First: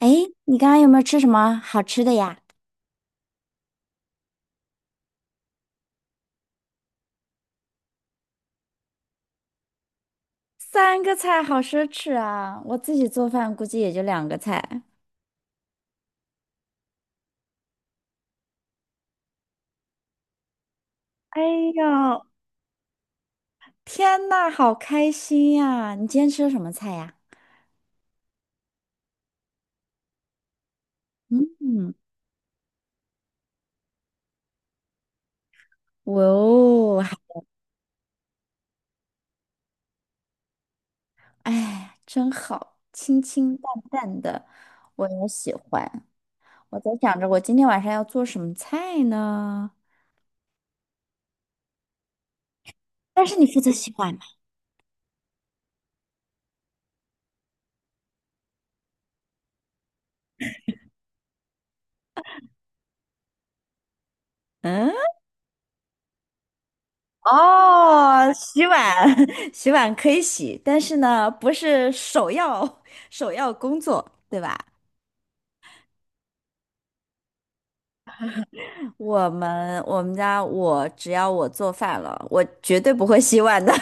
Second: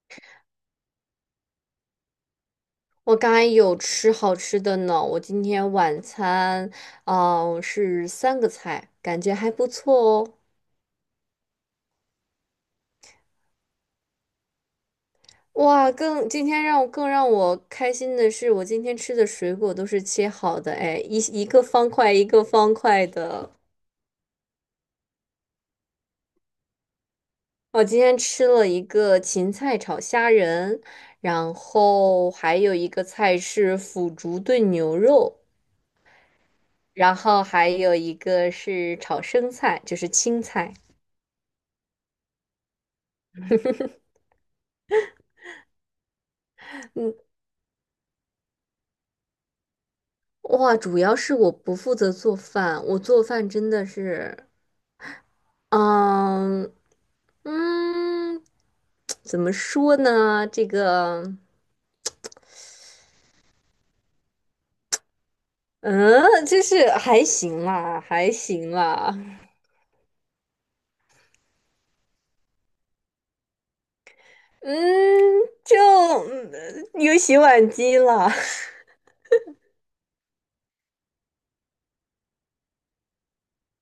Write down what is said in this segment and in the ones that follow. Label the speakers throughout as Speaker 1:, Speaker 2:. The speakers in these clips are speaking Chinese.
Speaker 1: 哎，你刚刚有没有吃什么好吃的呀？
Speaker 2: 我刚才有吃好吃的呢，我今天晚餐，哦，是三个菜，感觉还不错哦。
Speaker 1: 3个菜好奢侈啊！我自己做饭估计也就2个菜。
Speaker 2: 哇，更今天让我更让我开心的是，我今天吃的水果都是切好的，哎，一
Speaker 1: 哎
Speaker 2: 一个
Speaker 1: 呦，
Speaker 2: 方块一个方块的。
Speaker 1: 天呐，好开心呀！你今天吃的什么菜呀？
Speaker 2: 我今天吃了一个芹菜炒虾仁，然
Speaker 1: 嗯，
Speaker 2: 后还有一个菜是腐竹炖牛肉，
Speaker 1: 哇哦，
Speaker 2: 然
Speaker 1: 还
Speaker 2: 后还有一个是炒生菜，就是青菜。
Speaker 1: 哎，真好，清清淡淡的，我也喜欢。我在想着我今天晚上要做什么菜呢？
Speaker 2: 哇，主要是我不负责做饭，我做
Speaker 1: 但是你
Speaker 2: 饭
Speaker 1: 负
Speaker 2: 真
Speaker 1: 责
Speaker 2: 的
Speaker 1: 洗碗吗？
Speaker 2: 是，嗯嗯，怎么说呢？这个，
Speaker 1: 嗯。
Speaker 2: 嗯，就是还行啦，还
Speaker 1: 哦，洗
Speaker 2: 行
Speaker 1: 碗，
Speaker 2: 啦，
Speaker 1: 洗碗可以洗，但是呢，不是首要首 要工作，对吧？
Speaker 2: 嗯，就有洗碗机了。
Speaker 1: 我们家我只要我做饭了，我绝对不会洗碗的。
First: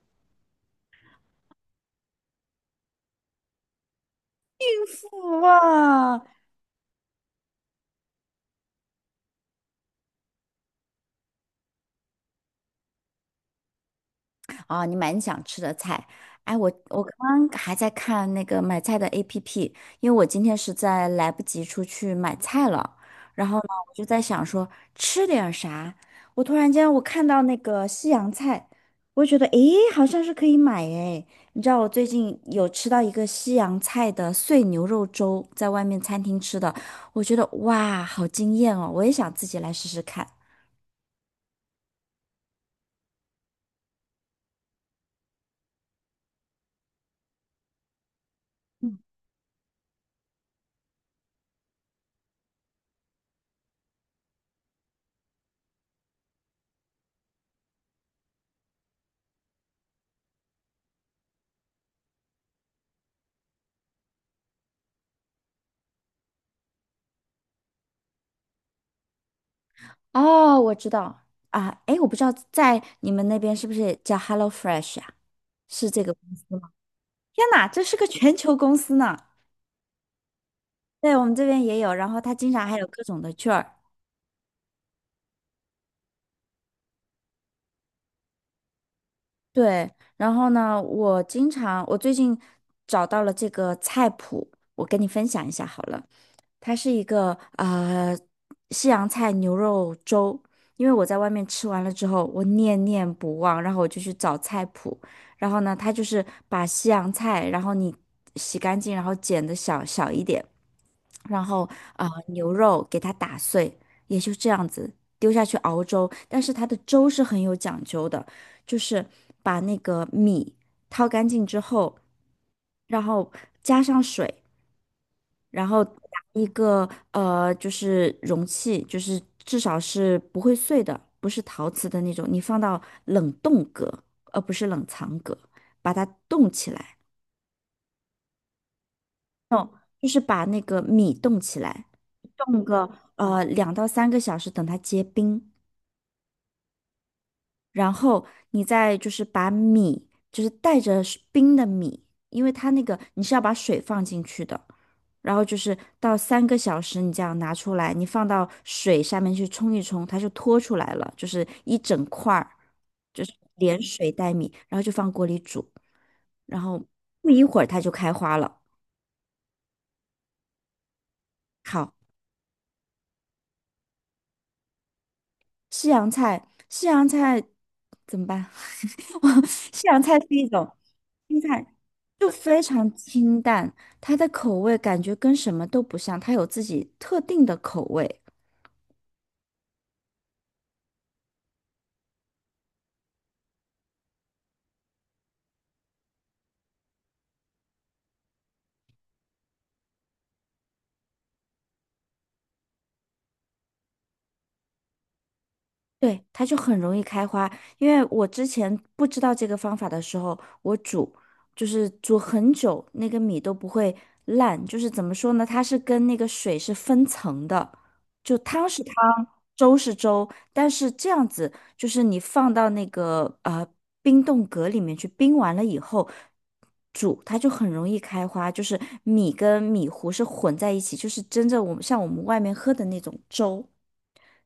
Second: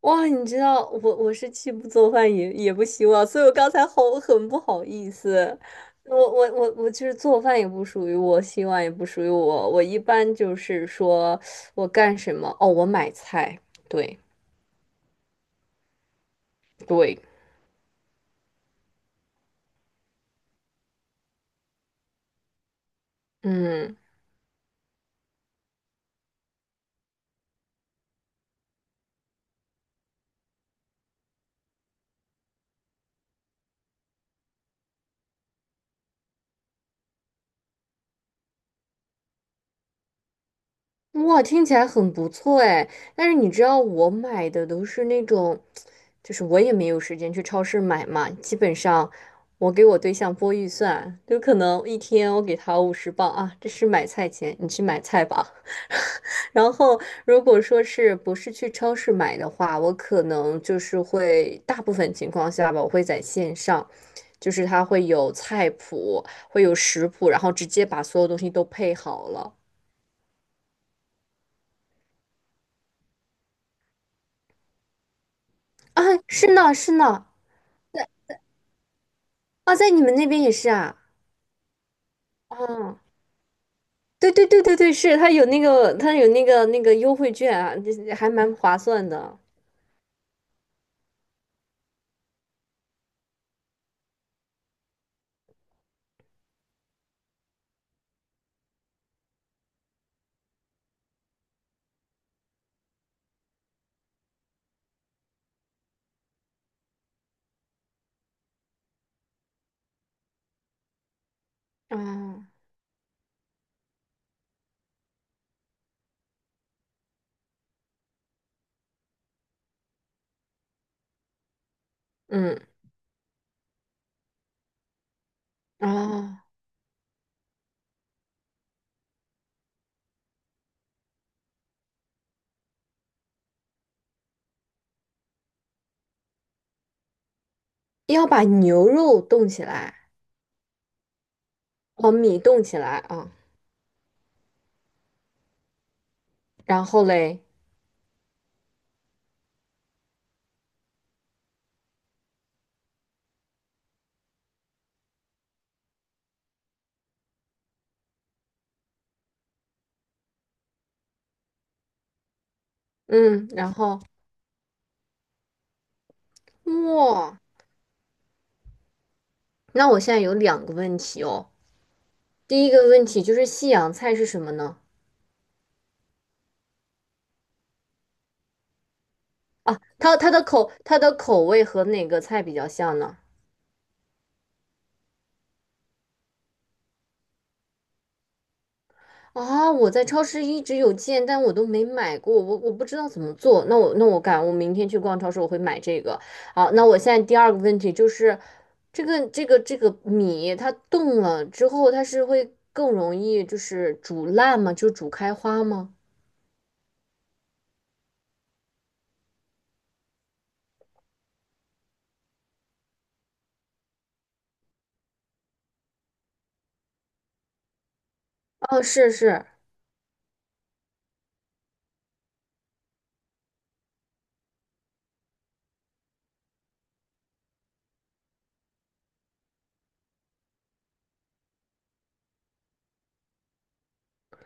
Speaker 2: 哇，你知道我是既不做饭也不洗碗，所以我刚才好很不好意 思。我
Speaker 1: 哇，
Speaker 2: 我我我就是做饭也不属于我，洗碗也不属于我。我一般就是说我干什么哦，我买菜，对
Speaker 1: 啊，你蛮想吃的菜。哎，我
Speaker 2: 对，
Speaker 1: 刚刚还在看那个买菜的 APP，因为我今天实在来不及出去买菜了。然后呢，我
Speaker 2: 嗯。
Speaker 1: 就在想说吃点啥。我突然间看到那个西洋菜，我觉得诶，好像是可以买诶。你知道我最近有吃到一个西洋菜的碎牛肉粥，在外面餐厅吃的，我觉得哇，好惊艳哦！我也想自己来试试看。
Speaker 2: 哇，听起来很不错哎，但是你知道我买的都是那种，就是我也没有时间去超市买嘛，基本上我给我对象拨预算，就可能一天我给他50磅啊，这是买菜钱，你去买菜吧。然后如果说是不是去超市买的话，我可能就是会大部分情况下吧，我会在线上，就是它会有菜谱，会有食谱，然后直接把所有东西都配好了。
Speaker 1: 哦，我知道啊，哎，我不知道在你们那边是不是也叫 HelloFresh 啊？是
Speaker 2: 啊，
Speaker 1: 这个公
Speaker 2: 是
Speaker 1: 司吗？
Speaker 2: 呢，是呢，
Speaker 1: 天哪，这是个全球公司呢。
Speaker 2: 啊，在你们那边也是啊？
Speaker 1: 对，我们这边也有，然后它经常还有
Speaker 2: 哦，
Speaker 1: 各种的券儿。
Speaker 2: 对对对对对，是，它有那个，优惠券啊，这还蛮划算的。
Speaker 1: 对，然后呢，我经常我最近找到了这个菜谱，我跟你分享一下好了。它是一个西洋菜牛肉粥，因为我在外面吃完了之后，我念念不忘，然后我就去找菜谱，然后呢，它就是把西洋菜，然后你洗干净，然后剪的小小一点，然后
Speaker 2: 啊，
Speaker 1: 牛肉给它打碎，也就这样子丢下去熬粥，但是它的粥是很有讲究的，就是把那个米掏干净之后，
Speaker 2: 嗯，
Speaker 1: 然后加上水。然后拿
Speaker 2: 哦，
Speaker 1: 一个就是容器，就是至少是不会碎的，不是陶瓷的那种，你放到冷冻格，而不是冷藏格，把它冻起来，
Speaker 2: 要把牛肉冻起来，
Speaker 1: 就是把那个米冻起来，
Speaker 2: 哦，米冻
Speaker 1: 冻
Speaker 2: 起
Speaker 1: 个
Speaker 2: 来啊，
Speaker 1: 2到3个小时，等它结冰。
Speaker 2: 然后嘞，
Speaker 1: 然后你再就是把米，就是带着是冰的米，因为它那个你是要把水放进去的，然后就是到三个小时你这样拿出来，你放到水下面去冲一冲，它就脱出来了，就是一整块儿，就是
Speaker 2: 嗯，然
Speaker 1: 连
Speaker 2: 后
Speaker 1: 水带米，然后就放锅里煮，然后不
Speaker 2: 哇，
Speaker 1: 一会儿它就开花了。
Speaker 2: 那我现在有两个问题哦。
Speaker 1: 好，
Speaker 2: 第一个问题就是西洋菜是什么呢？
Speaker 1: 西洋菜，西洋菜怎么办？我西洋菜是一种
Speaker 2: 它的
Speaker 1: 青
Speaker 2: 口味
Speaker 1: 菜，
Speaker 2: 和哪个
Speaker 1: 就
Speaker 2: 菜比
Speaker 1: 非
Speaker 2: 较
Speaker 1: 常
Speaker 2: 像呢？
Speaker 1: 清淡，它的口味感觉跟什么都不像，它有自己特定的口味。
Speaker 2: 啊，我在超市一直有见，但我都没买过，我不知道怎么做。那我改，我明天去逛超市，我会买这个。好，那我现在第二个问题就是，这个米它冻了之后，它是会更容易就是煮烂吗？就煮开花吗？
Speaker 1: 对，它就很容易开花。因为我之前不知道这个方法的时候，就是煮很久，那个米都不会烂。就是怎么说呢，它是跟那个水是分层的，就汤是
Speaker 2: 哦，
Speaker 1: 汤，
Speaker 2: 是是，
Speaker 1: 粥是粥。但是这样子，就是你放到那个冰冻格里面去冰完了以后。煮它就很容易开花，就是米跟米糊是混在一起，就是真正像我们外面喝的那种粥。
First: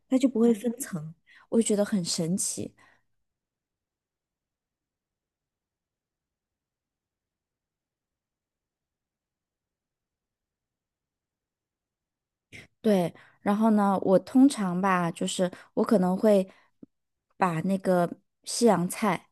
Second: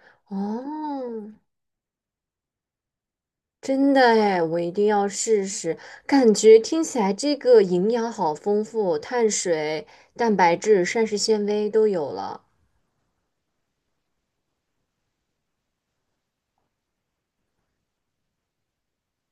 Speaker 1: 它就不会分层，
Speaker 2: 哦，
Speaker 1: 我就觉得很神奇。
Speaker 2: 真的哎，我一定要试试。感觉听起来这个营养好丰富，碳水、蛋白质、膳食纤维都有了。
Speaker 1: 对，然后呢，我通常吧，就是我可能会把那个西洋菜，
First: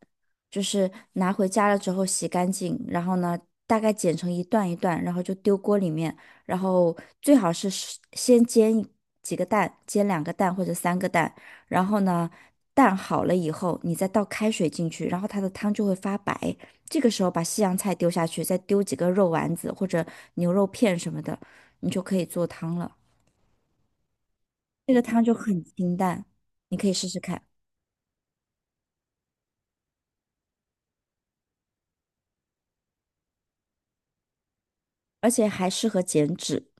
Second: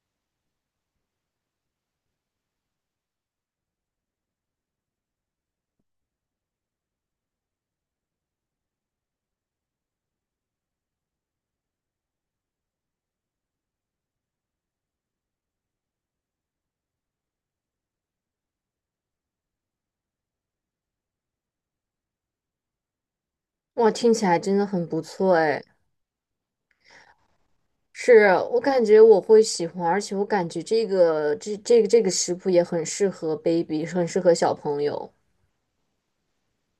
Speaker 1: 就是拿回家了之后洗干净，然后呢，大概剪成一段一段，然后就丢锅里面，然后最好是先煎一几个蛋，煎2个蛋或者3个蛋，然后呢，蛋好了以后，你再倒开水进去，然后它的汤就会发白，这个时候把西洋菜丢下去，再丢几个肉丸子或者牛肉片什么的，你就可以做汤了。
Speaker 2: 哇，听起来真的很
Speaker 1: 这
Speaker 2: 不
Speaker 1: 个汤就
Speaker 2: 错
Speaker 1: 很
Speaker 2: 哎！
Speaker 1: 清淡，你可以试试看，
Speaker 2: 是我感觉我会喜欢，而且我感觉这个这个食谱也很适合 baby，很适合小朋友。
Speaker 1: 而且还适合减脂。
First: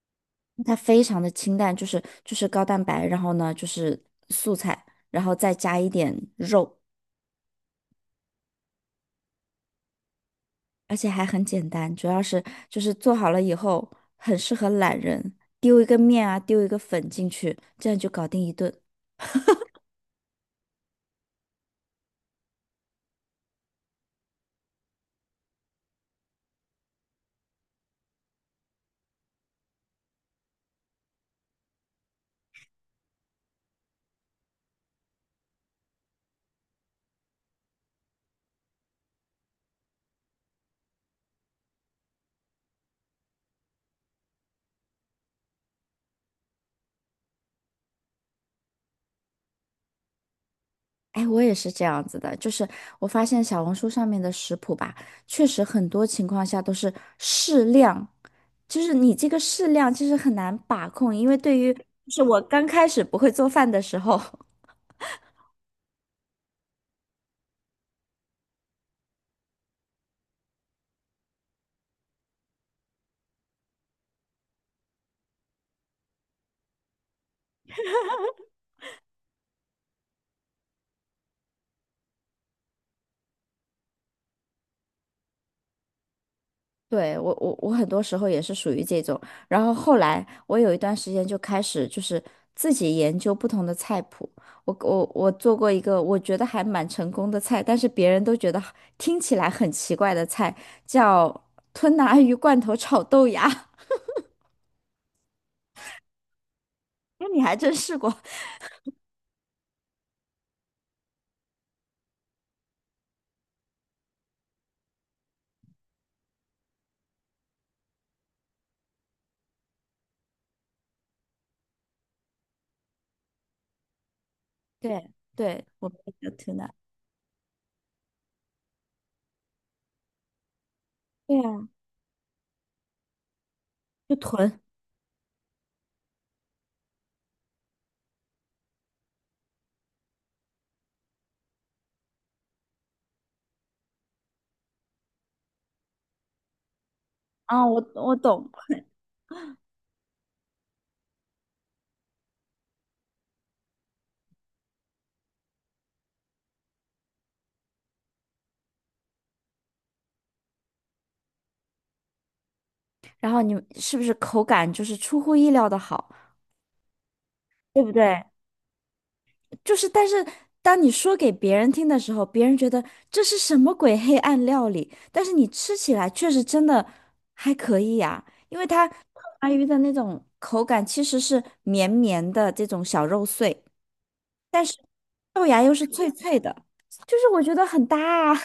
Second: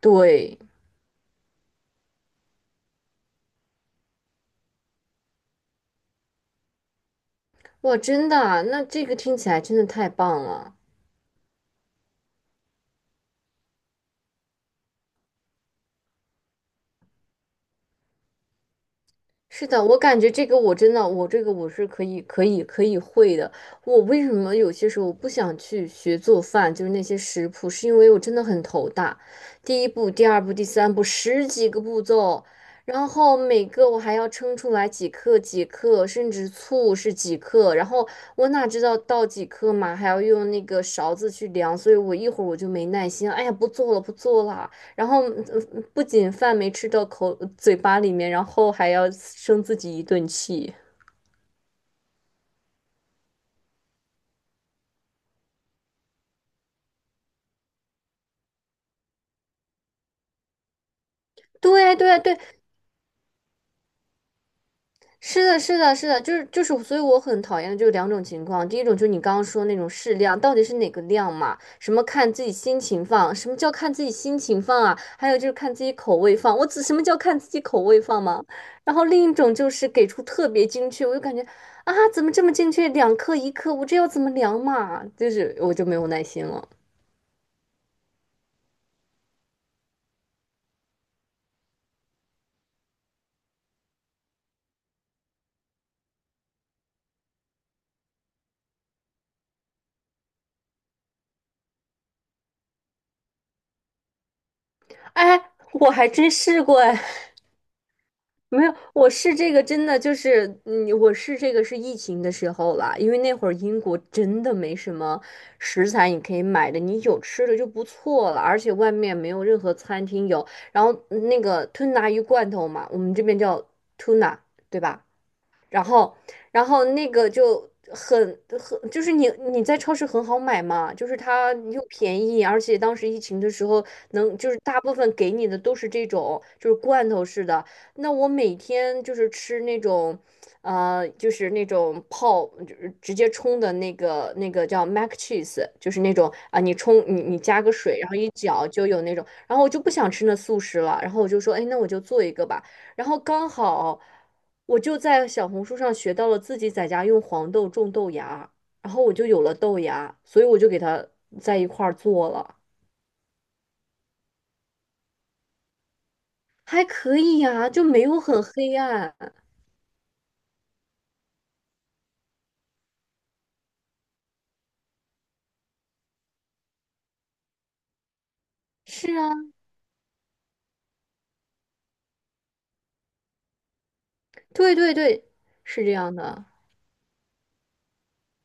Speaker 2: 对，
Speaker 1: 它非常的清淡，就是高蛋白，然后呢就是素菜，然后再加一点肉，
Speaker 2: 哇，真的啊那这个听起来真的太棒了。
Speaker 1: 而且还很简单。主要是就是做好了以后，很适合懒人，丢一个面啊，丢一个粉进去，这样就搞定一顿。
Speaker 2: 是的，我感觉这个我真的，我这个我是可以会的。我为什么有些时候我不想去学做饭，就是那些食谱，是因为我真的很头大。第一步、第二步、第三步，十几个步骤，然后每个我还要称出来几克几克，甚至醋是几克，然后我哪知道倒几克嘛，还要用那个勺子去量，所以我一会儿我就没耐心，哎呀，不做了，不做了。然后不仅饭没吃到口嘴巴里面，然后还要生自己一顿气。
Speaker 1: 哎，我也是这样子的，就是我发现小红书上面的食谱吧，确实很多情况下都是适量，就是你这个适量其实很难把控，因为对于就
Speaker 2: 对对
Speaker 1: 是
Speaker 2: 对，
Speaker 1: 我刚开始不会做饭的时候，
Speaker 2: 是的，是的，是的，就是，所以我很讨厌的就是两种情况。第一种就是你刚刚说那种适量，到底是哪个量嘛？什么看自己心情放？什么叫看自己心情放啊？还有就是看自己口味放。我只什么叫看自己口味放吗？然后另一种就是给出特别精确，我就感觉啊，怎么这么精确？两克一克，我这要怎么量嘛？就是我就没有耐心了。
Speaker 1: 对，我很多时候也是属于这种，然后后来我有一段时间就开始就是自己研究不同的菜谱，我做过一个我觉得还蛮成功的菜，但是别人都觉得听起来很奇怪的菜，叫吞拿鱼罐头炒豆芽。
Speaker 2: 哎，我还真试过哎，
Speaker 1: 那你还真试过？
Speaker 2: 没有，我试这个是疫情的时候啦，因为那会儿英国真的没什么食材你可以买的，你有吃的就不错了，而且外面没有任何餐厅有。然后那个吞拿鱼罐头嘛，我们这边叫 tuna，对吧？
Speaker 1: 对对，
Speaker 2: 然
Speaker 1: 我们
Speaker 2: 后，
Speaker 1: 叫吞
Speaker 2: 然
Speaker 1: 拿。
Speaker 2: 后那个就很，就是你在超市很好买嘛，就是
Speaker 1: 对
Speaker 2: 它
Speaker 1: 呀，
Speaker 2: 又便宜，而且当时疫情的时候
Speaker 1: 就
Speaker 2: 能就是
Speaker 1: 囤，
Speaker 2: 大部分给你的都是这种就是罐头式的。那我每天就是吃那种，就是那种泡就是直接冲的那个叫 mac cheese，就是那种啊，你冲你你加
Speaker 1: 啊，
Speaker 2: 个
Speaker 1: 我
Speaker 2: 水，然
Speaker 1: 我
Speaker 2: 后一
Speaker 1: 懂。
Speaker 2: 搅就有那种。然后我就不想吃那速食了，然后我就说，哎，那我就做一个吧。然后刚好。我就在小红书上学到了自己在家用黄豆种豆芽，然后我就有了豆芽，所以我就给它在一块儿做了，
Speaker 1: 然后你是不是口感就是出乎意料的好，
Speaker 2: 还可以呀、
Speaker 1: 对
Speaker 2: 就
Speaker 1: 不
Speaker 2: 没有
Speaker 1: 对？
Speaker 2: 很黑暗。
Speaker 1: 就是，但是当你说给别人听的时候，别人觉得这是什么鬼黑暗料理，但是你吃起来确实真的还可以呀、因为它 吞
Speaker 2: 是啊，
Speaker 1: 拿鱼的那种口感其实是绵绵的这种小肉碎，
Speaker 2: 对对对，
Speaker 1: 豆芽又
Speaker 2: 是
Speaker 1: 是
Speaker 2: 这
Speaker 1: 脆
Speaker 2: 样
Speaker 1: 脆
Speaker 2: 的，
Speaker 1: 的，就是我觉得很搭啊，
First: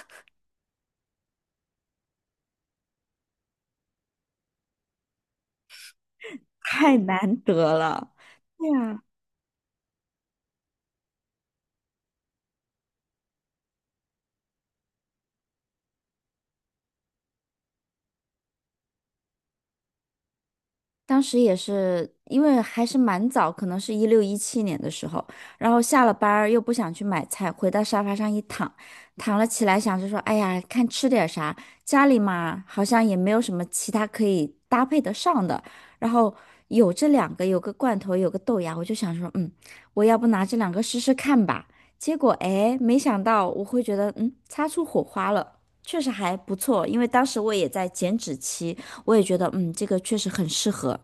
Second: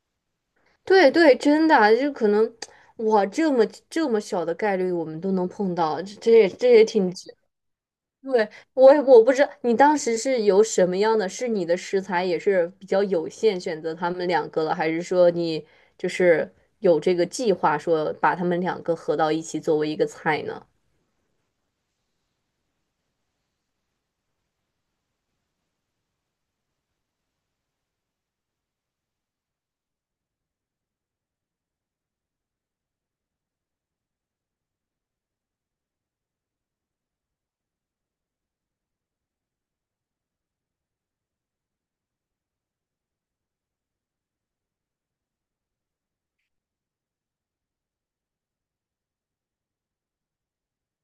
Speaker 2: 对对，真的啊，就可能 哇，这么这么小的概率我们都能碰到，这也
Speaker 1: 太
Speaker 2: 挺
Speaker 1: 难得了。
Speaker 2: 对，
Speaker 1: 对呀。
Speaker 2: 我不知道你当时是有什么样的，是你的食材也是比较有限，选择他们两个了，还是说你就是有这个计划说把他们两个合到一起作为一个菜呢？
Speaker 1: 当时也是因为还是蛮早，可能是16、17年的时候，然后下了班儿又不想去买菜，回到沙发上一躺，躺了起来，想着说，哎呀，看吃点啥，家里嘛好像也没有什么其他可以搭配得上的，然后有这两个，有个罐头，有个豆芽，我就想说，嗯，我要不拿这两个试试看吧。结果哎，没想到我会觉得，嗯，擦出火花了，确实还不错，因为当时我也在减脂期。我也觉得，嗯，这个确实很适合。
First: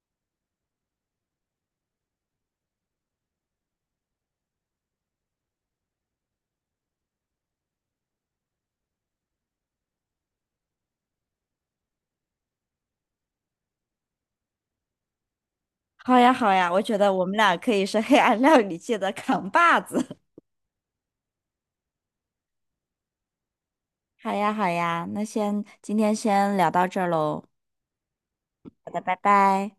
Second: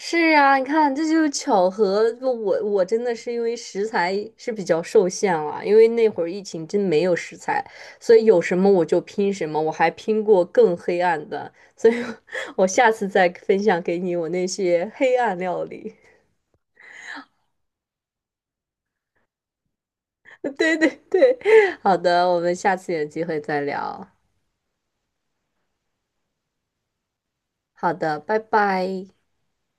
Speaker 2: 是啊，你看这就是巧合。不我真的是因为食材是比较受限了，因为那会儿疫情真没有食材，所以有什么我就拼什么，我还拼过更黑暗的，所以 我下次再分享给你我那些黑暗料理。
Speaker 1: 好呀，好呀，我觉得我们俩可以是黑暗料理界的扛把子。
Speaker 2: 对对对，好的，我们下次有机会再聊。
Speaker 1: 好呀，好呀，那先今天先聊到这儿喽，
Speaker 2: 好的，拜
Speaker 1: 好的，
Speaker 2: 拜。
Speaker 1: 拜拜。